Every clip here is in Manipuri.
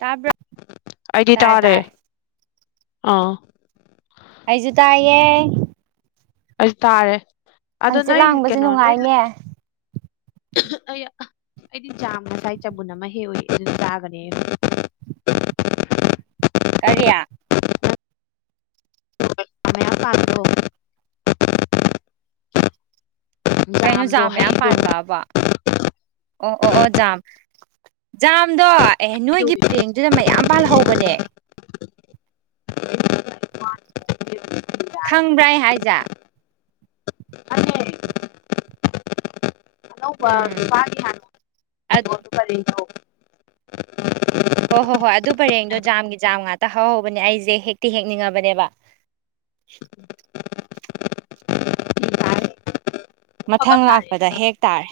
ꯇꯥꯕ꯭ꯔꯣ ꯑꯩꯗꯤ ꯇꯥꯔꯦ ꯑꯥ ꯑꯩꯁꯨ ꯇꯥꯏꯌꯦ ꯑꯩ ꯇꯥꯔꯦ ꯑꯗꯣ ꯍꯪꯆꯤꯠ ꯅꯣꯏ ꯂꯥꯡꯕꯁꯦ ꯀꯩꯅꯣ ꯅꯣꯏ ꯅꯨꯡꯉꯥꯏꯅꯦ ꯑꯩ ꯑꯩꯗꯤ ꯆꯥ ꯉꯁꯥꯏ ꯆꯕꯨꯟ ꯑꯃ ꯍꯦꯛ ꯑꯣꯏ ꯑꯗꯨ ꯆꯥꯒꯅꯤ ꯀꯔꯤꯌꯥ [unintelligible] ꯀꯩꯅꯣ ꯆꯥ ꯖꯥꯝꯗꯣ ꯃꯌꯥꯝ ꯍꯩꯗꯣ ꯄꯥꯟꯕꯕ ꯑꯣ ꯑꯣ ꯑꯣ ꯖꯥꯝ ꯖꯝꯗꯣ ꯑꯦ ꯍꯩꯗꯣ ꯅꯣꯏꯒꯤ ꯄꯡ ꯑꯗꯨꯗ ꯃꯌꯥꯝ ꯄꯥꯜꯍꯧꯕꯅꯦ ꯈꯪꯕ꯭ꯔꯥꯏ ꯑꯩ ꯍꯥꯏꯖꯥꯠ ꯐꯅꯦ ꯑꯅꯧꯕ ꯎꯝ [unintelligible] ꯍꯣ ꯍꯣ ꯍꯣꯏ ꯑꯗꯨ ꯄꯔꯦꯡꯗꯣ ꯖꯥꯝꯒꯤ ꯖꯥꯝ ꯉꯥꯛꯇ ꯍꯍꯧꯕꯅꯦ ꯑꯩꯁꯦ ꯍꯦꯛꯇꯤ ꯍꯦꯛꯅꯤꯡꯉꯕꯅꯦꯕ ꯐꯤ ꯇꯥꯔꯦ ꯎꯐꯛ ꯑꯃ ꯃꯊꯪ ꯇꯥꯔꯦ ꯂꯥꯛꯄꯗ ꯍꯦꯛ ꯇꯥꯔꯦ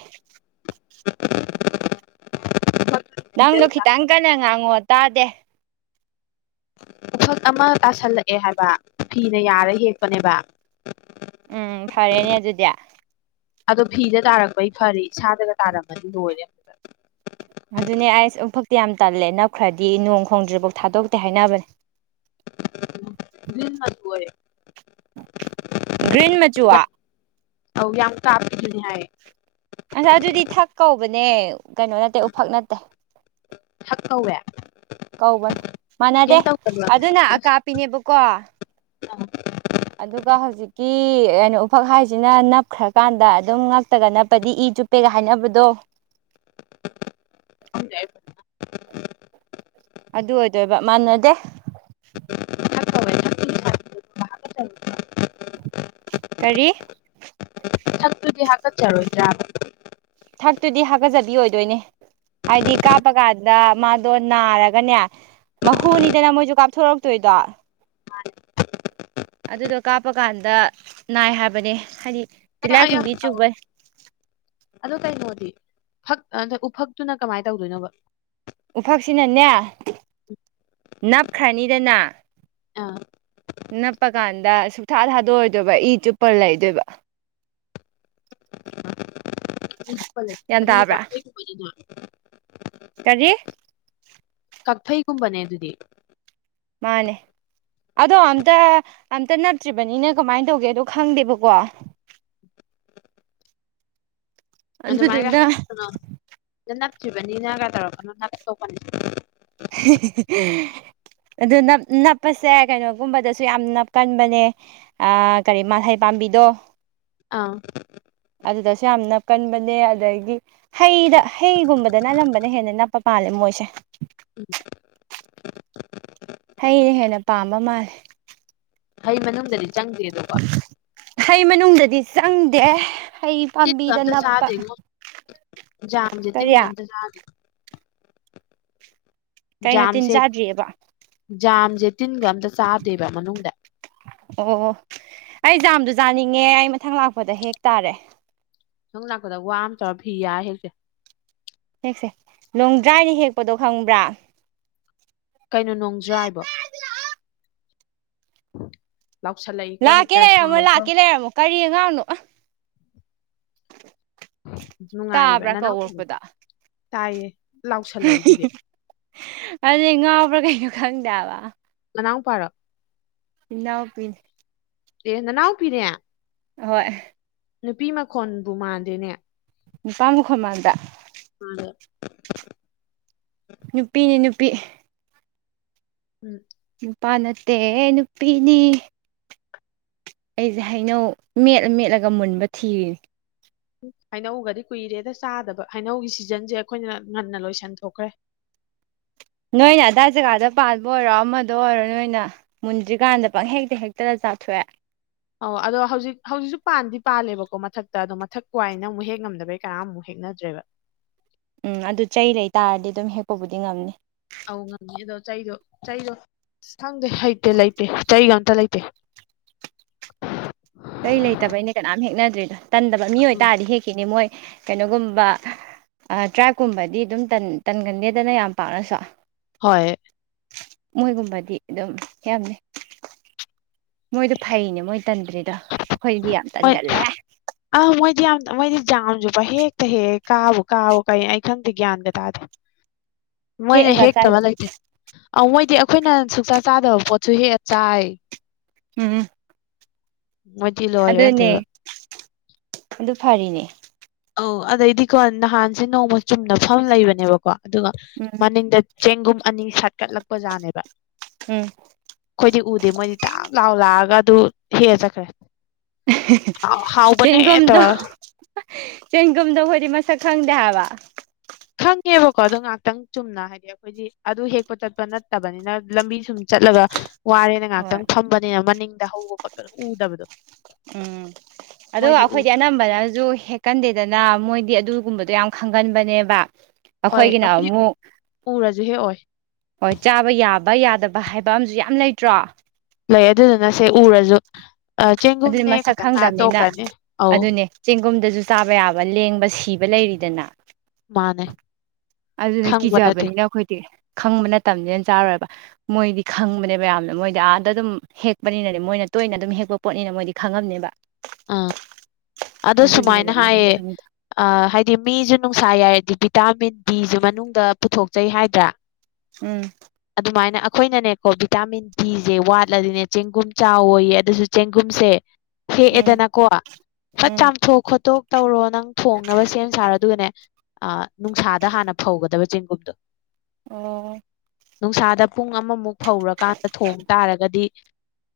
ꯎꯐꯛꯇꯨ ꯐꯤꯗ ꯅꯪꯗꯣ ꯈꯤꯇꯪ ꯇꯥꯁꯜꯂꯛꯄꯩ ꯀꯟꯅ ꯉꯥꯡꯉꯣ ꯇꯥꯗꯦ ꯄꯈꯛ ꯑꯃ ꯇꯥꯁꯜꯂꯛꯑꯦ ꯍꯥꯏꯕ ꯐꯤꯅ ꯌꯥꯔ ꯍꯦꯛꯄꯅꯦꯕ ꯎꯝ ꯐꯔꯦꯅꯦ ꯑꯗꯨꯗꯤ ꯑꯗꯣ ꯐꯤꯗ ꯇꯥꯔꯛꯄꯩ ꯐꯔꯦ ꯏꯁꯥꯗꯒ ꯇꯥꯔꯝꯃꯗꯤ ꯂꯣꯏꯔꯦ ꯑꯗꯨꯅꯦ ꯑꯩꯁ ꯑꯃꯨꯐꯛꯇꯤ ꯌꯥꯝ ꯇꯜꯂꯦ ꯅꯞꯈ꯭ꯔꯗꯤ ꯅꯣꯡ ꯈꯣꯡꯗ꯭ꯔꯤꯐꯥꯎ ꯊꯥꯗꯣꯛꯇꯦ ꯍꯥꯏꯅꯕꯅꯦ [unintelligible] ꯒ꯭ꯔꯤꯟ ꯃꯆꯨꯋꯥ ꯑꯧ ꯌꯥꯝ ꯀꯥꯕꯗꯨꯅꯦ ꯍꯥꯏꯌꯦ ꯉꯁ ꯑꯗꯨꯗꯤ ꯊꯛ ꯀꯧꯕꯅꯦ ꯀꯩꯅꯣ ꯅꯠꯇꯦ ꯎꯐꯛ ꯅꯠꯇꯦ ꯊꯛ ꯀꯧꯋꯦ ꯀꯧꯕꯅꯤ ꯃꯥꯟꯅꯗꯦ ꯀꯩꯝ ꯇꯧꯗꯕ꯭ꯔꯕꯅꯦ ꯑꯗꯨꯅ ꯑꯁ ꯑꯀꯥꯞꯄꯤꯅꯦꯕꯀꯣ [unintelligible] ꯑꯗꯨꯒ ꯍꯧꯖꯤꯛ ꯍꯧꯀꯤ ꯀꯩꯅꯣ ꯎꯐꯛ ꯍꯥꯏꯁꯤꯅ ꯅꯞꯈ꯭ꯔꯀꯥꯟꯗ ꯑꯗꯨꯝ ꯉꯛꯇꯒ ꯅꯞꯄꯗꯤ ꯏ ꯆꯨꯞꯄꯦꯒ ꯍꯥꯏꯅꯕꯗꯣ ꯈꯪꯗꯦ ꯑꯩ ꯐꯖꯅ ꯑꯗꯨ ꯑꯣꯏꯗꯣꯏꯕ ꯃꯥꯟꯅꯗꯦ ꯊꯛ ꯀꯧꯋꯦ ꯊꯛꯇꯨꯗꯤ ꯀꯔꯤ ꯑꯇꯨꯗꯤ ꯍꯥꯀꯠꯆꯔꯣꯏꯗ꯭ꯔꯥꯕ ꯊꯔꯠꯇꯨꯗꯤ ꯍꯥꯒꯠꯆꯕꯤ ꯑꯣꯏꯗꯣꯏꯅꯦ ꯍꯥꯏꯗꯤ ꯀꯥꯞꯄ ꯀꯥꯟꯗ ꯃꯥꯗꯣ ꯅꯥꯔꯒꯅꯦ ꯃꯍꯨꯅꯤꯗꯅ ꯃꯣꯏꯖꯨ ꯀꯥꯞꯊꯣꯔꯛꯇꯣꯏꯗꯣ [inaudible] ꯑꯗꯨꯗꯣ ꯀꯥꯞꯄꯀꯥꯟꯗ ꯅꯥꯏ ꯍꯥꯏꯕꯅꯦ ꯍꯥꯏꯗꯤ ꯇꯤꯜꯍꯥꯏꯈꯨꯝꯕꯤ ꯆꯨꯕꯩ ꯑꯗꯣ ꯀꯩꯅꯣꯗꯤ ꯐꯛ ꯑꯗꯣ ꯎꯐꯛꯇꯨꯅ ꯀꯃꯥꯏꯟ ꯇꯧꯗꯣꯏꯅꯣꯕ ꯎꯐꯛꯁꯤꯅꯅꯦ ꯅꯞꯈ꯭ꯔꯅꯤꯗꯅ ꯑ ꯅꯞꯄ ꯀꯥꯟꯗ ꯁꯨꯡꯛꯊꯥ ꯊꯥꯗꯣꯏꯗꯣꯏꯕ ꯏ ꯆꯨꯞꯄ ꯂꯩꯗꯣꯏꯕ ꯒ꯭ꯌꯥꯟ ꯇꯥꯕ꯭ꯔꯥ [unintelligible] ꯀꯔꯤ ꯀꯛꯐꯩꯒꯨꯝꯕꯅꯦ ꯑꯗꯨꯗꯤ ꯃꯥꯅꯦ ꯑꯗꯣ ꯑꯝꯇꯥ ꯑꯝꯇꯥ ꯅꯞꯇ꯭ꯔꯤꯕꯅꯤꯅ ꯀꯃꯥꯏꯟ ꯇꯧꯒꯦꯗꯣ ꯈꯪꯗꯦꯕꯀꯣ ꯑꯗꯨꯃꯥꯏꯅ ꯑꯗꯨꯗꯨꯅ ꯀꯩꯅꯣ ꯅꯞꯇ꯭ꯔꯤꯕꯅꯤꯅꯒ ꯇꯧꯔꯛꯀꯥꯅꯨ [unintelligible] [unintelligible] ꯑꯗꯨ ꯅꯞ ꯅꯞꯄꯁꯦ ꯀꯩꯅꯣꯒꯨꯝꯕꯗꯁꯨ ꯌꯥꯝ ꯅꯞꯀꯟꯕꯅꯦ ꯑꯥ ꯀꯔꯤ ꯃꯥꯜꯍꯩ ꯄꯥꯝꯕꯤꯗꯣ ꯑꯥ ꯑꯗꯨꯗꯁꯨ ꯌꯥꯝ ꯅꯞꯀꯟꯕꯅꯦ ꯑꯗꯒꯤ ꯍꯩꯗ ꯍꯩꯒꯨꯝꯕꯗ ꯑꯅꯝꯕꯅ ꯍꯦꯟꯅ ꯅꯞꯄ ꯄꯥꯜꯂꯦ ꯃꯣꯏꯁꯦ ꯎꯝ ꯍꯩꯅ ꯍꯦꯟꯅ ꯄꯥꯝꯕ ꯃꯥꯜꯂꯦ ꯍꯩ ꯃꯅꯨꯡꯗꯗꯤ ꯆꯪꯗꯦ ꯑꯗꯣ ꯀꯣ ꯍꯩ ꯃꯅꯨꯡꯗꯗꯤ ꯆꯪꯗꯦ ꯍꯩ ꯄꯥꯝꯕꯤꯗ ꯅꯞꯄ ꯖꯥꯝꯗꯤ ꯀꯔꯤ ꯇꯤꯟꯒ ꯑꯝꯇ ꯆꯥꯗꯦ ꯀꯩꯅꯣ ꯇꯤꯟ ꯖꯥꯝꯁꯦ ꯆꯥꯗ꯭ꯔꯤꯑꯕ ꯖꯥꯝꯁꯦ ꯇꯤꯟꯒ ꯑꯝꯇꯥ ꯆꯥꯗꯦꯕ ꯃꯅꯨꯡꯗ ꯑꯣ ꯑꯩ ꯖꯥꯝꯗꯨ ꯆꯥꯅꯤꯡꯉꯦ ꯑꯩ ꯃꯊꯪ ꯂꯥꯛꯄꯗ ꯍꯦꯛ ꯇꯥꯔꯦ ꯅꯪ ꯂꯛꯄꯗ ꯋꯥ ꯑꯃ ꯇꯧꯔ ꯐꯤ ꯌꯥꯔ ꯍꯦꯛꯁꯦ ꯍꯦꯛꯁꯦ ꯂꯣꯡ ꯗ꯭ꯔꯥꯏꯅ ꯍꯦꯛꯄꯗꯣ ꯈꯪꯕ꯭ꯔꯥ ꯀꯩꯅꯣ ꯅꯣꯡꯖ꯭ꯔꯥꯕꯣ ꯂꯥꯎꯁꯜꯂꯛꯏꯀꯣ ꯂꯥꯛꯀꯦ ꯍꯦꯛꯇꯥ ꯂꯩꯔꯝꯃꯣ ꯁꯥꯡꯉꯣꯏꯀꯣ ꯂꯥꯛꯀꯦ ꯂꯩꯔꯝꯃꯣ ꯀꯔꯤ ꯑꯉꯥꯡꯅꯣ ꯑꯥ ꯅꯨꯡꯉꯥꯏꯔꯤꯕ ꯇꯥꯕ꯭ꯔꯥ ꯅꯅꯥꯎꯄꯥꯔꯣ ꯀꯧꯔꯛꯄꯗꯣ ꯇꯥꯏꯌꯦ ꯂꯥꯎꯁꯜꯂꯛꯏꯗꯨꯗꯤ ꯑꯗꯨꯅꯦ ꯉꯥꯎꯕ꯭ꯔꯥ ꯀꯩꯅꯣ ꯈꯪꯗꯦ ꯍꯥꯏꯕ ꯅꯅꯥꯎ ꯄꯥꯔꯣ ꯏꯅꯥꯎ ꯄꯤꯅꯤ ꯑꯦ ꯅꯅꯥꯎ ꯄꯤꯅꯦ ꯑꯍꯣꯏ ꯅꯨꯄꯤ ꯃꯈꯣꯟꯕꯨ ꯃꯥꯟꯗꯦꯅꯦ ꯅꯨꯄꯥ ꯃꯈꯣꯟ ꯃꯥꯟꯕ꯭ꯔꯥ ꯃꯥꯜꯂꯦ ꯅꯨꯄꯤꯅꯤ ꯅꯨꯄꯤ ꯎꯝ ꯅꯨꯄꯥ ꯅꯠꯇꯦ ꯅꯨꯄꯤꯅꯤ ꯑꯩꯁꯦ ꯍꯩꯅꯧ ꯃꯦꯠꯂ ꯃꯦꯠꯂꯒ ꯃꯨꯟꯕ ꯊꯤꯔꯤꯅꯦ ꯍꯩꯅꯧꯒꯗꯤ ꯀꯨꯏꯔꯦꯗ ꯆꯥꯗꯕ ꯍꯩꯅꯧꯒꯤ ꯁꯤꯖꯟꯁꯦ ꯑꯩꯈꯣꯏꯅ ꯉꯟꯅ ꯂꯣꯏꯁꯟ ꯊꯣꯛꯈ꯭ꯔꯦ ꯅꯣꯏꯅ ꯑꯗꯥꯏ ꯖꯒꯥꯗ ꯄꯥꯟꯕ ꯑꯣꯏꯔꯣ ꯑꯃꯗ ꯑꯣꯏꯔꯣ ꯅꯣꯏꯅ ꯃꯨꯟꯗ꯭ꯔꯤꯀꯥꯟꯗ ꯄꯪ ꯍꯦꯛꯇ ꯍꯦꯛꯇꯅ ꯆꯥꯊꯣꯛꯑꯦ ꯑꯣ ꯑꯗꯣ ꯍꯧꯖꯤꯛ ꯍꯧꯖꯤꯛꯁꯨ ꯄꯥꯟꯗꯤ ꯄꯥꯜꯂꯦꯕꯀꯣ ꯃꯊꯛꯇ ꯑꯗꯣ ꯃꯊꯛ ꯋꯥꯏꯅ ꯑꯃꯨꯛ ꯍꯦꯛ ꯉꯝꯗꯕꯩ ꯀꯅꯥꯃꯨꯛ ꯍꯦꯛꯅꯗ꯭ꯔꯦꯕ ꯎꯝ ꯑꯗꯨ ꯆꯩ ꯂꯩ ꯇꯥꯔꯗꯤ ꯑꯗꯨꯝ ꯍꯦꯛꯄꯕꯨꯗꯤ ꯉꯝꯅꯤ ꯑꯧ ꯉꯥꯝꯅꯤꯑꯗꯣ ꯆꯩꯗꯣ ꯆꯩꯗꯣ ꯈꯪꯗꯦ ꯍꯩꯇꯦ ꯂꯩꯇꯦ ꯆꯩꯒ ꯑꯝꯇ ꯂꯩꯇꯦ ꯆꯩ ꯂꯩꯇꯕꯒꯤꯅꯦ ꯀꯅꯥꯝ ꯍꯦꯛꯅꯗ꯭ꯔꯤꯗꯣ ꯇꯟꯗꯕ ꯃꯤ ꯑꯣꯏ ꯇꯥꯔꯗꯤ ꯍꯦꯛꯈꯤꯅꯤ ꯃꯣꯏ ꯀꯩꯅꯣꯒꯨꯝꯕ ꯇ꯭ꯔꯥꯏꯀꯨꯝꯕꯗꯤ ꯑꯗꯨꯝ ꯇꯟꯒꯟꯗꯦꯗꯅ ꯌꯥꯝ ꯄꯥꯛꯅꯁꯨ ꯍꯣꯏ ꯃꯣꯏꯒꯨꯝꯕꯗꯤ ꯑꯗꯨꯝ ꯍꯦꯛꯑꯝꯅꯤ ꯃꯣꯏꯗꯣ ꯐꯩꯅꯦ ꯃꯣꯏ ꯇꯟꯗ꯭ꯔꯤꯗꯣ ꯑꯩꯈꯣꯏꯗꯤ ꯌꯥꯝ ꯇꯟꯒꯜꯂꯦ ꯑꯥ ꯃꯣꯏꯗꯤ ꯌꯥꯝ ꯃꯣꯏꯗꯤ ꯖꯥꯝꯁꯨ ꯄꯪꯍꯦꯛꯇ ꯍꯦꯛꯑꯦ ꯀꯥꯕꯨ ꯀꯥꯎ ꯀꯩ ꯑꯩ ꯈꯪꯗꯦ ꯒ꯭ꯌꯥꯟꯗ ꯇꯥꯗꯦ ꯃꯣꯏꯅꯦ ꯍꯦꯛꯑꯒ ꯍꯦꯛꯇꯕ ꯆꯥꯏꯕ ꯂꯩꯇꯦ ꯑꯧ ꯃꯣꯏꯗꯤ ꯑꯩꯈꯣꯏꯅ ꯁꯨꯛꯆꯥ ꯆꯥꯗꯕ ꯄꯣꯠꯁꯨ ꯍꯦꯛꯑ ꯆꯥꯏ ꯎꯝ ꯃꯣꯢꯗꯤ ꯑꯗꯨꯅꯦ ꯑꯗꯨ ꯐꯔꯤꯅꯦ ꯑꯧ ꯑꯗꯩꯗꯤꯀꯣ ꯅꯍꯥꯟꯁꯦ ꯅꯣꯡꯃ ꯆꯨꯝꯅ ꯐꯝ ꯂꯩꯕꯅꯦꯕꯀꯣ ꯑꯗꯨꯒ ꯎꯝ ꯃꯅꯤꯡꯗ ꯆꯦꯡꯒꯨꯝ ꯑꯅꯤ ꯁꯥꯠꯀꯠꯂꯛꯄꯖꯥꯠꯅꯦꯕ ꯎꯝ ꯑꯩꯈꯣꯏꯗꯤ ꯎꯗꯦ ꯃꯣꯏꯗꯤ ꯇꯞ ꯂꯥꯎ ꯂꯥꯛꯑꯒ ꯑꯗꯨ ꯍꯦꯛꯂ ꯆꯠꯈ꯭ꯔꯦ ꯍꯥꯎꯕꯅꯦ ꯆꯦꯡꯒꯨꯝꯗꯣ ꯇꯧꯔꯒ ꯆꯦꯡꯒꯨꯝꯗꯣ ꯑꯩꯈꯣꯏꯗꯤ ꯃꯁꯛ ꯈꯪꯗꯦ ꯍꯥꯏꯕ ꯈꯪꯉꯦꯕꯀꯣ ꯑꯗ ꯉꯍꯥꯛꯇꯪ ꯆꯨꯝꯅ ꯍꯥꯏꯗꯤ ꯑꯥ ꯍꯥꯏꯗꯤ ꯑꯗꯨ ꯍꯦꯛꯄ ꯆꯠꯄ ꯅꯠꯇꯕꯅꯤꯅ ꯂꯝꯕꯤ ꯁꯨꯝ ꯆꯠꯂꯒ ꯋꯥꯔꯦꯅ ꯍꯣꯏ ꯉꯥꯏꯍꯥꯛꯇꯪ ꯐꯝꯕꯅꯤꯅ ꯃꯅꯤꯡꯗ ꯍꯧꯕ ꯈꯣꯠꯄꯗꯣ ꯎꯗꯕꯗꯣ ꯎꯝ ꯑꯗꯨꯒ ꯃꯣꯏꯗꯤ ꯎ ꯑꯩꯈꯣꯏꯗꯤ ꯑꯅꯝꯕꯅꯁꯨ ꯍꯦꯛ ꯀꯟꯗꯦꯗꯅ ꯃꯣꯏꯗꯤ ꯑꯗꯨꯒꯨꯝꯕꯗꯣ ꯌꯥꯝ ꯈꯪꯒꯟꯕꯅꯦꯕ ꯍꯣꯏ ꯑꯩꯈꯣꯏꯒꯤꯅ ꯑꯩꯈꯣꯏꯗꯤ ꯑꯃꯨꯛ ꯎꯔꯁꯨ ꯍꯦꯛꯑꯣꯏ ꯍꯣꯏ ꯆꯥꯕ ꯌꯥꯕ ꯌꯥꯗꯕ ꯍꯥꯏꯕ ꯑꯃꯁꯨ ꯌꯥꯝ ꯂꯩꯇ꯭ꯔꯣ ꯂꯩ ꯑꯗꯨꯗꯨꯅ ꯁꯦ ꯎꯔꯁꯨ ꯑꯗꯨꯗꯤ ꯆꯦꯡꯒꯨꯝꯅꯦ ꯃꯁꯛ ꯈꯇꯪ ꯉꯥꯛ ꯍꯥꯢꯔ ꯈꯪꯗꯕꯅꯤꯅ ꯇꯣꯛꯈ꯭ꯔꯅꯤ ꯑꯧ ꯑꯗꯨꯅꯦ ꯆꯦꯡꯒꯨꯝꯗꯁꯨ ꯆꯥꯕ ꯌꯥꯕ ꯂꯦꯡꯕ ꯁꯤꯕ ꯂꯩꯔꯤꯗꯅ ꯃꯥꯅꯦ ꯑꯗꯨꯅ ꯈꯪꯕ ꯅꯠꯇꯦ ꯀꯤꯖꯕꯅꯤꯅ ꯑꯩꯈꯣꯏꯗꯤ ꯈꯪꯕ ꯅꯠꯇꯝꯅꯤꯅ ꯆꯥꯔꯣꯏꯕ ꯃꯣꯏꯗꯤ ꯈꯪꯕꯅꯦꯕ ꯌꯥꯝꯅ ꯃꯣꯏꯗꯤ ꯑꯥꯗ ꯑꯗꯨꯝ ꯍꯦꯛꯄꯅꯤꯅꯅꯦ ꯃꯣꯏꯅ ꯇꯣꯏꯅ ꯑꯗꯨꯝ ꯍꯦꯛꯄ ꯄꯣꯠꯅꯤꯅ ꯃꯣꯏꯗꯤ ꯈꯪꯉꯝꯅꯦꯕ ꯑꯥ ꯑꯗꯣ ꯁꯨꯃꯥꯏꯅ ꯑꯗꯨꯒꯤꯅꯦꯕ ꯃꯣꯏꯅ ꯍꯥꯏꯌꯦ ꯈꯪꯉꯤꯗꯣ ꯑ ꯍꯥꯏꯗꯤ ꯃꯤꯁꯨ ꯅꯨꯡꯁꯥ ꯌꯥꯏꯔꯗꯤ ꯚꯤꯇꯥꯃꯤꯟ ꯕꯤꯁꯨ ꯃꯅꯨꯡꯗ ꯄꯨꯊꯣꯛꯆꯩ ꯍꯥꯏꯗ꯭ꯔꯥ [inaudible] ꯎꯝ ꯑꯗꯨꯃꯥꯏꯅ ꯑꯩꯈꯣꯏꯅꯅꯦꯀꯣ ꯚꯤꯇꯥꯃꯤꯟ ꯕꯤꯖꯦ ꯋꯥꯠꯂꯗꯤꯅꯦ ꯆꯦꯡꯒꯨꯝ ꯆꯥꯎꯌꯦ ꯑꯗꯨꯁꯨ ꯆꯦꯡꯒꯨꯝꯁꯦ ꯎꯝ ꯍꯦꯛꯑꯦꯗꯅꯀꯣ ꯆꯠ ꯎꯝ ꯆꯥꯝꯊꯣꯛ ꯈꯣꯠꯇꯣꯛ ꯇꯧꯔꯣ ꯅꯪ ꯊꯣꯡꯅꯕ ꯁꯦꯝ ꯁꯥꯔꯣ ꯑꯗꯨꯒꯅꯦ ꯅꯨꯡꯁꯥꯗ ꯍꯥꯟꯅ ꯐꯧꯒꯗꯕ ꯆꯦꯡꯒꯨꯝꯗꯣ ꯑꯣ ꯅꯨꯡꯁꯥꯗ ꯄꯨꯡ ꯑꯃꯃꯨꯛ ꯐꯧꯔꯀꯥꯟꯗ ꯊꯣꯡ ꯇꯥꯔꯒꯗꯤ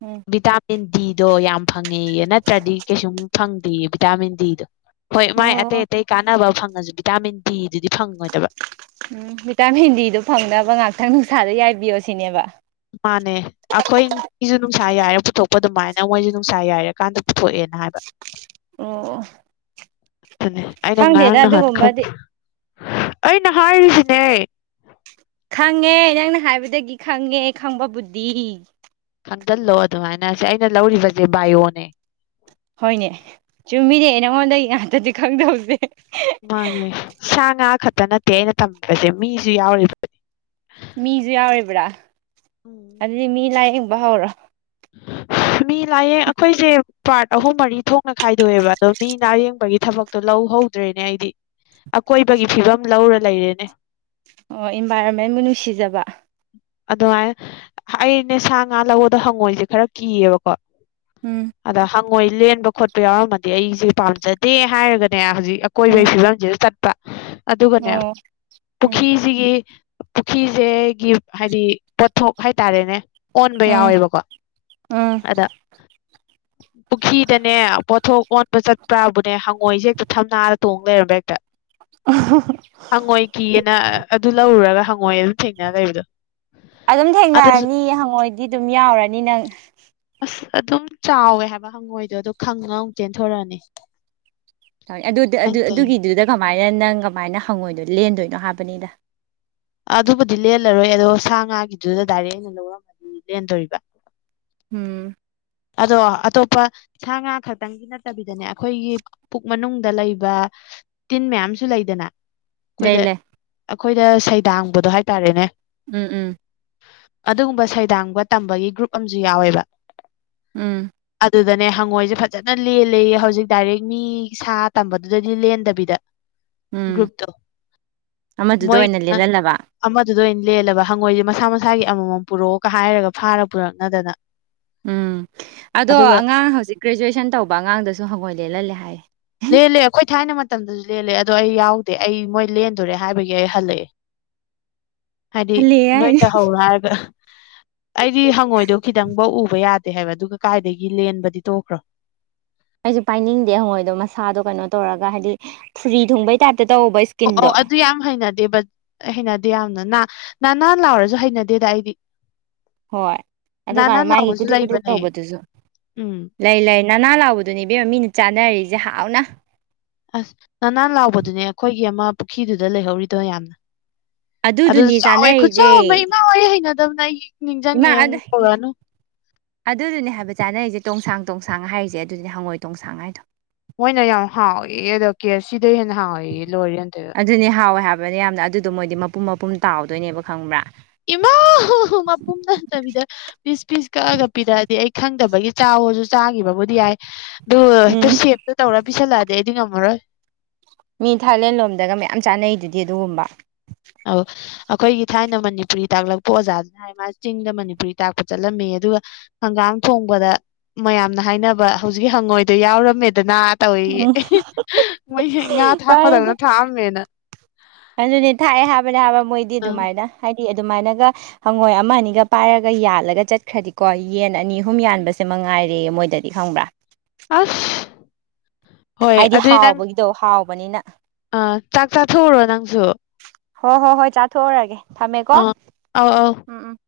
ꯎꯝ ꯚꯤꯇꯥꯃꯤꯟ ꯗꯤꯗꯣ ꯌꯥꯝ ꯐꯪꯉꯦꯌꯦ ꯅꯠꯇ꯭ꯔꯗꯤ ꯀꯩꯁꯨꯝ ꯐꯪꯗꯦ ꯚꯤꯇꯥꯃꯤꯟ ꯗꯤꯗꯣ ꯍꯣꯏ ꯃꯥꯏ ꯑꯇꯩ ꯑꯣ ꯑꯇꯩ ꯀꯥꯟꯅꯕ ꯐꯪꯉꯁꯨ ꯚꯤꯇꯥꯃꯤꯟ ꯗꯤꯗꯨꯗꯤ ꯐꯪꯉꯣꯏꯗꯕ ꯚꯤꯇꯥꯃꯤꯟ ꯗꯤꯗꯣ ꯐꯪꯅꯕ ꯉꯥꯛꯇꯪ ꯅꯨꯡꯁꯥꯗ ꯌꯥꯏꯕꯤꯌꯣ ꯁꯤꯅꯦꯕ ꯃꯥꯅꯦ ꯑꯩꯈꯣꯏ ꯃꯤꯁꯨ ꯅꯨꯡꯁꯥ ꯌꯥꯏꯔ ꯄꯨꯊꯣꯛꯄ ꯑꯗꯨꯃꯥꯏꯅ ꯃꯣꯏꯁꯨ ꯅꯨꯡꯁꯥ ꯌꯥꯏꯔꯀꯥꯟꯗ ꯄꯨꯊꯣꯛꯑꯦꯅ ꯍꯥꯏꯕ [inaudible] ꯑꯣ ꯑꯗꯨ ꯑꯩꯅ ꯈꯪꯗꯦꯗ ꯉꯔꯥꯡ ꯅꯍꯥꯟ ꯑꯗꯨꯒꯨꯝꯕꯗꯤ ꯈꯪꯗꯦ ꯑꯩꯅ ꯍꯥꯏꯔꯤꯁꯤꯅꯦ ꯈꯪꯉꯦ ꯅꯪꯅ ꯍꯥꯏꯕꯗꯒꯤ ꯈꯪꯉꯦ ꯈꯪꯕꯕꯨꯗꯤ ꯈꯪꯖꯤꯜꯂꯣ ꯑꯗꯨꯃꯥꯏꯅ ꯁꯤ ꯑꯩꯅ ꯂꯧꯔꯤꯕꯁꯦ ꯕꯥꯏꯑꯣꯅꯦ ꯍꯣꯏꯅꯦ ꯆꯨꯝꯃꯤꯅꯦ ꯅꯪꯉꯣꯟꯗꯒꯤ ꯉꯥꯛꯇꯗꯤ ꯈꯪꯗꯧꯁꯦ ꯃꯥꯅꯦ ꯁꯥ ꯉꯥ ꯈꯛꯇ ꯅꯠꯇꯦ ꯑꯩꯅ ꯇꯝꯃꯤꯕꯁꯦ ꯃꯤꯁꯨ ꯌꯥꯎꯔꯤꯕ ꯃꯤꯖꯨ ꯌꯥꯎꯔꯤꯕ꯭ꯔꯥ ꯎꯝ ꯑꯗꯨꯗꯤ ꯃꯤ ꯂꯥꯏꯌꯦꯡꯕ ꯍꯧꯔꯣ [unintelligible] ꯃꯤ ꯂꯥꯏꯌꯦꯡ ꯑꯩꯈꯣꯏꯁꯦ ꯄꯥꯔꯠ ꯑꯍꯨꯝ ꯃꯔꯤ ꯊꯣꯛꯅ ꯈꯥꯏꯗꯣꯛꯑꯦꯕ ꯑꯗꯣ ꯃꯤ ꯂꯥꯏꯌꯦꯡꯕꯒꯤ ꯊꯕꯛ ꯇꯣ ꯂꯧꯍꯧꯗ꯭ꯔꯦꯅꯦ ꯑꯩꯗꯤ ꯑꯀꯣꯏꯕꯒꯤ ꯐꯤꯕꯝ ꯂꯧꯔ ꯂꯩꯔꯦꯅꯦ ꯑꯣ ꯏꯟꯚꯥꯏꯔꯣꯟꯃꯦꯟꯕꯨ ꯅꯨꯡꯁꯤꯖꯕ ꯑꯗꯨꯃꯥꯏꯅ ꯑꯩꯅꯦ ꯁꯥ ꯉꯥ ꯂꯧꯕꯗ ꯍꯪꯉꯣꯏꯖꯦ ꯈꯔ ꯀꯤꯌꯦꯕꯀꯣ ꯎꯝ ꯑꯗ ꯍꯪꯉꯣꯏ ꯂꯦꯟꯕ ꯈꯣꯠꯄ ꯌꯥꯎꯔꯝꯃꯗꯤ ꯑꯩꯁꯦ ꯄꯥꯝꯖꯗꯦ ꯍꯥꯏꯔꯒꯅꯦ ꯍꯧꯖꯤꯛ ꯎꯝ ꯀꯣꯏꯕꯒꯤ ꯐꯤꯕꯝꯁꯤꯗ ꯆꯠꯄ ꯑꯗꯨꯒꯅꯦ ꯑꯣ ꯎꯝ ꯄꯨꯈꯤ ꯁꯤꯒꯤ ꯄꯨꯈꯤꯖꯦꯒꯤ ꯍꯥꯏꯗꯤ ꯄꯣꯠꯊꯣꯛ ꯍꯥꯏꯇꯥꯔꯦꯅꯦ ꯑꯣꯟꯕ ꯎꯝ ꯌꯥꯎꯋꯦꯕꯀꯣ ꯎꯝ ꯑꯗ ꯄꯨꯈꯤꯗꯅꯦ ꯄꯣꯠꯊꯣꯛ ꯑꯣꯟꯕ ꯆꯠꯄ꯭ꯔꯥꯕꯨꯅꯦ ꯍꯪꯉꯣꯏꯁꯦ ꯍꯦꯛꯇ ꯊꯝꯅꯥꯗ ꯇꯣꯡ ꯂꯩꯔꯝꯕ ꯍꯦꯛꯇ ꯑ ꯍꯪꯉꯣꯏ ꯀꯤꯑꯦꯅ ꯑꯗꯨ ꯂꯧꯔꯨꯔꯒ ꯍꯪꯉꯣꯏ ꯑꯗꯨꯝ ꯊꯦꯡꯅꯔ ꯂꯩꯕꯗꯣ ꯑꯗꯨꯝ ꯑꯗꯨꯁꯨ ꯊꯦꯡꯅꯔꯅꯤ ꯍꯪꯉꯣꯏꯗꯤ ꯑꯗꯨꯝ ꯌꯥꯎꯔꯅꯤ ꯅꯪ ꯑꯁ ꯑꯗꯨꯝ ꯆꯥꯎꯋꯦ ꯍꯥꯏꯕ ꯍꯪꯉꯣꯏꯗꯣ ꯑꯗꯨ ꯈꯪꯉꯒ ꯑꯃꯨꯛ ꯆꯦꯟꯊꯣꯔꯛꯑꯅꯤ ꯑꯗꯨ ꯑꯗꯨ ꯑꯗꯨꯒꯤꯗꯨꯗ ꯀꯃꯥꯏꯅ ꯅꯪ ꯀꯃꯥꯏꯅ ꯍꯪꯉꯣꯏꯗꯣ ꯂꯦꯟꯗꯣꯏꯅꯣ ꯍꯥꯏꯕꯅꯤꯗ ꯑꯗꯨꯕꯨꯗꯤ ꯂꯦꯜꯂꯔꯣꯏ ꯑꯗꯣ ꯁꯥ ꯉꯥꯒꯤꯗꯨꯗ ꯗꯥꯏꯔꯦꯛ ꯑꯩꯅ ꯂꯧꯔꯝꯃꯗꯤ ꯂꯦꯟꯗꯣꯔꯤꯕ ꯎꯝ ꯑꯗꯣ ꯑꯇꯣꯞꯄ ꯁꯥ ꯉꯥ ꯈꯛꯇꯪ ꯅꯠꯇꯕꯤꯗꯅꯦ ꯑꯩꯈꯣꯏꯒꯤ ꯄꯨꯛ ꯃꯅꯨꯡꯗ ꯂꯩꯕ ꯇꯤꯟ ꯃꯌꯥꯝꯁꯨ ꯂꯩꯗꯅ ꯂꯩ ꯑꯩꯈꯣꯏꯗ ꯂꯩ ꯑꯩꯈꯣꯏꯗ ꯁꯩꯗꯥꯡꯕꯗꯣ ꯍꯥꯏꯇꯥꯔꯦꯅꯦ ꯎꯝ ꯎꯝ ꯑꯗꯨꯒꯨꯝꯕ ꯁꯩꯗꯥꯡꯕ ꯇꯝꯕꯒꯤ ꯒ꯭ꯔꯨꯞ ꯑꯃꯁꯨ ꯌꯥꯎꯋꯦꯕ ꯎꯝ ꯑꯗꯨꯗꯅꯦ ꯍꯪꯉꯣꯏꯁꯦ ꯐꯖꯅ ꯂꯦꯜꯂꯦꯌꯦ ꯍꯧꯖꯤꯛ ꯗꯥꯏꯔꯦꯛ ꯃꯤ ꯁꯥ ꯇꯝꯕꯗꯨꯗꯗꯤ ꯂꯦꯟꯗꯕꯤꯗ ꯎꯝ ꯒ꯭ꯔꯨꯞꯇꯨ ꯑꯃꯗꯨꯗ ꯑꯣꯏꯅ ꯃꯣꯏꯅ ꯂꯦꯜꯍꯜꯂꯕ ꯑꯃꯗꯨꯗ ꯑꯣꯏꯅ ꯂꯦꯜꯂꯕ ꯍꯪꯉꯣꯏꯁꯦ ꯃꯁꯥ ꯃꯁꯥꯒꯤ ꯑꯃꯃꯝ ꯄꯨꯔꯛꯑꯣꯒ ꯍꯥꯏꯔꯒ ꯐꯥꯔ ꯄꯨꯔꯛꯅꯗꯅ ꯎꯝ ꯑꯗꯣ ꯑꯗꯨꯒ ꯑꯉꯥꯡ ꯍꯧꯖꯤꯛ ꯒ꯭ꯔꯦꯖꯨꯋꯦꯁꯟ ꯇꯧꯕ ꯑꯉꯥꯡꯗꯁꯨ ꯍꯪꯒꯣꯏ ꯂꯦꯜꯍꯜꯂꯦ ꯍꯥꯏꯌꯦ ꯂꯦꯜꯂꯦ ꯑꯩꯈꯣꯏ ꯊꯥꯏꯅ ꯃꯇꯝꯗꯁꯨ ꯂꯦꯜꯂꯦ ꯑꯗꯣ ꯑꯩ ꯌꯥꯎꯗꯦ ꯑꯩ ꯃꯣꯏ ꯂꯦꯟꯗꯣꯔꯦ ꯍꯥꯏꯕꯒꯤ ꯑꯩ ꯍꯜꯂꯛꯑꯦ ꯍꯥꯏꯗꯤ ꯍꯜꯂꯦ ꯅꯣꯏ ꯍꯥꯏꯅꯤ ꯇꯍꯧꯔꯣ ꯍꯥꯏꯔꯒ ꯑꯩꯗꯤ ꯍꯪꯉꯣꯏꯗꯣ ꯈꯤꯇꯪꯐꯧ ꯎꯕ ꯌꯥꯗꯦ ꯍꯥꯏꯕ ꯑꯗꯨꯒ ꯀꯥꯏꯗꯒꯤ ꯂꯦꯟꯕꯗꯤ ꯇꯣꯛꯈ꯭ꯔꯣ ꯑꯩꯁꯨ ꯄꯥꯏꯅꯤꯡꯗꯦ ꯍꯪꯉꯣꯏꯗꯣ ꯃꯁꯥꯗꯣ ꯀꯩꯅꯣ ꯇꯧꯔꯒ ꯍꯥꯏꯗꯤ ꯐꯨꯔꯤ ꯊꯨꯡꯕꯩ ꯇꯥꯏꯞꯇ ꯇꯧꯕ ꯑꯣ ꯏꯁꯀꯤꯟꯗꯣ ꯑꯗꯨ ꯌꯥꯝ ꯍꯩꯅꯗꯦꯕ ꯑꯩ ꯍꯩꯅꯗꯦ ꯌꯥꯝꯅ ꯅꯥꯟ ꯅꯥꯟ ꯂꯥꯎꯔꯁꯨ ꯍꯩꯅꯗꯦꯗ ꯑꯩꯗꯤ ꯍꯣꯏ ꯅꯥꯟ ꯅꯥꯟ ꯑꯗꯨꯀꯥꯟꯗ ꯃꯥꯒꯤ ꯂꯥꯎꯕꯁꯨ ꯀꯨꯇꯔꯨꯛ ꯀꯨꯇꯔꯨꯛ ꯂꯩꯕꯅꯦ ꯇꯧꯕꯗꯨꯁꯨ ꯎꯝ ꯂꯩ ꯂꯩ ꯅꯅꯥꯟ ꯂꯥꯎꯕꯗꯨꯅꯦ ꯏꯕꯦꯝꯃ ꯃꯤꯅ ꯆꯥꯅꯔꯤꯁꯦ ꯍꯥꯎꯅ ꯑꯁ ꯅꯅꯥꯟ ꯂꯥꯎꯕꯗꯨꯅꯦ ꯑꯩꯈꯣꯏꯒꯤ ꯑꯃ ꯄꯨꯈ꯭ꯔꯤꯗꯨꯗ ꯂꯩꯍꯧꯔꯤꯗꯣ ꯌꯥꯝꯅ ꯑꯗꯨꯁꯨ ꯑꯗꯨꯗꯨꯅꯤ ꯆꯥꯎꯋꯦ ꯈꯨꯠ ꯆꯥꯎꯕ ꯑꯃ ꯆꯥꯅꯔꯤꯁꯦ ꯏꯃꯥ ꯑꯩ ꯍꯩꯅꯗꯕꯅ ꯑꯩꯒꯤ ꯅꯤꯡꯁꯤꯡꯉꯦ ꯏꯃꯥ ꯑꯗꯨ ꯑꯃꯨꯛ ꯇꯧꯔꯛꯑꯅꯨ ꯑꯗꯨꯗꯨꯅꯦ ꯍꯥꯏꯕ ꯆꯥꯅꯔꯤꯁꯦ ꯇꯣꯡꯁꯥꯡ ꯇꯣꯡꯁꯥꯡ ꯍꯥꯏꯔꯤꯁꯦ ꯑꯗꯨꯅꯦ ꯍꯪꯒꯣꯏ ꯇꯣꯡꯁꯥꯡ ꯍꯥꯏꯗꯣ ꯃꯣꯏꯅ ꯌꯥꯝ ꯍꯥꯎꯌꯦ ꯑꯗꯣ ꯀꯦꯞꯁꯤꯗꯩ ꯍꯦꯟꯅ ꯍꯥꯎꯋꯦꯌꯦ ꯂꯣꯏꯔꯦ ꯑꯟꯇꯣꯏꯕ ꯑꯗꯨꯅꯤ ꯍꯥꯎꯋꯦ ꯍꯥꯏꯕꯅ ꯌꯥꯝꯅ ꯑꯗꯨꯗꯣ ꯃꯣꯏꯗꯤ ꯃꯄꯨꯝ ꯃꯄꯨꯝ ꯇꯥꯎꯗꯣꯏꯅꯦꯕ ꯈꯪꯕ꯭ꯔꯥ ꯏꯃꯥꯎ ꯃꯄꯨꯝꯗ ꯅꯠꯇꯕꯤꯗ ꯄꯤꯁ ꯄꯤꯁ ꯀꯛꯑꯒ ꯄꯤꯔꯛꯑꯗꯤ ꯑꯩ ꯈꯪꯗꯕꯒꯤ ꯆꯥꯎꯁꯨ ꯆꯥꯈꯤꯕꯕꯨꯗꯤ ꯌꯥꯏ ꯑꯗꯣ ꯍꯦꯛꯇ ꯎꯝ ꯁꯦꯞꯇꯣ ꯇꯧꯔ ꯄꯤꯁꯜꯂꯛꯑꯗꯤ ꯑꯩ ꯗꯤ ꯉꯝꯃꯔꯣꯏ ꯃꯤ ꯊꯥꯏꯂꯦꯟ ꯂꯣꯝꯗꯒ ꯃꯌꯥꯝ ꯆꯥꯅꯩꯗꯨꯗꯤ ꯑꯗꯨꯒꯨꯝꯕ ꯑꯧ ꯑꯩꯈꯣꯏꯒꯤ ꯊꯥꯏꯅ ꯃꯅꯤꯄꯨꯔꯤ ꯇꯥꯛꯂꯛꯄ ꯑꯣꯖꯥꯗꯨꯅ ꯃꯥ ꯆꯤꯡꯗ ꯃꯅꯤꯄꯨꯔꯤ ꯇꯥꯛꯄ ꯆꯠꯂꯝꯃꯦꯌꯦ ꯑꯗꯨꯒ ꯍꯪꯒꯥꯥꯡ ꯊꯣꯡꯕꯗ ꯃꯌꯥꯝꯅ ꯍꯥꯏꯅꯕ ꯍꯧꯖꯤꯛꯀꯤ ꯍꯪꯉꯣꯏꯗꯣ ꯌꯥꯎꯔꯝꯃꯦꯗꯅ ꯇꯧꯏꯌꯦ ꯎꯝ ꯃꯣꯏꯁꯦ ꯉꯥ ꯊꯥꯛꯄꯗꯧꯅ ꯊꯥꯛꯑꯝꯃꯦꯅ ꯑꯗꯨꯅꯤ ꯊꯥꯛꯑꯦ ꯍꯥꯏꯕꯅꯦ ꯍꯥꯏꯕ ꯃꯣꯏꯗꯤ ꯑꯥ ꯑꯗꯨꯃꯥꯏꯅ ꯍꯥꯏꯗꯤ ꯑꯗꯨꯃꯥꯏꯅꯒ ꯍꯪꯉꯣꯏ ꯑꯃ ꯑꯅꯤꯒ ꯄꯥꯏꯔꯒ ꯌꯥꯜꯂꯒ ꯆꯠꯈ꯭ꯔꯗꯤꯀꯣ ꯌꯦꯟ ꯑꯅꯤ ꯑꯍꯨꯝ ꯌꯥꯟꯕꯁꯦ ꯃꯉꯥꯏꯔꯦꯌꯦ ꯃꯣꯏꯗꯗꯤ ꯈꯪꯕ꯭ꯔꯥ ꯑꯁ ꯍꯣꯏ ꯍꯥꯏꯗꯤ ꯍꯥꯎꯕꯒꯤꯗꯣ ꯍꯥꯎꯕꯅꯤꯅ ꯑꯥ ꯆꯥꯛ ꯆꯥꯊꯣꯛꯎꯔꯣ ꯅꯪꯁꯨ ꯍꯣꯏ ꯍꯣꯏ ꯍꯣꯏ ꯆꯥꯊꯣꯛꯎꯔꯒꯦ ꯊꯝꯃꯦꯀꯣ ꯑ ꯑꯧ ꯑꯧ ꯎꯝ ꯎꯝ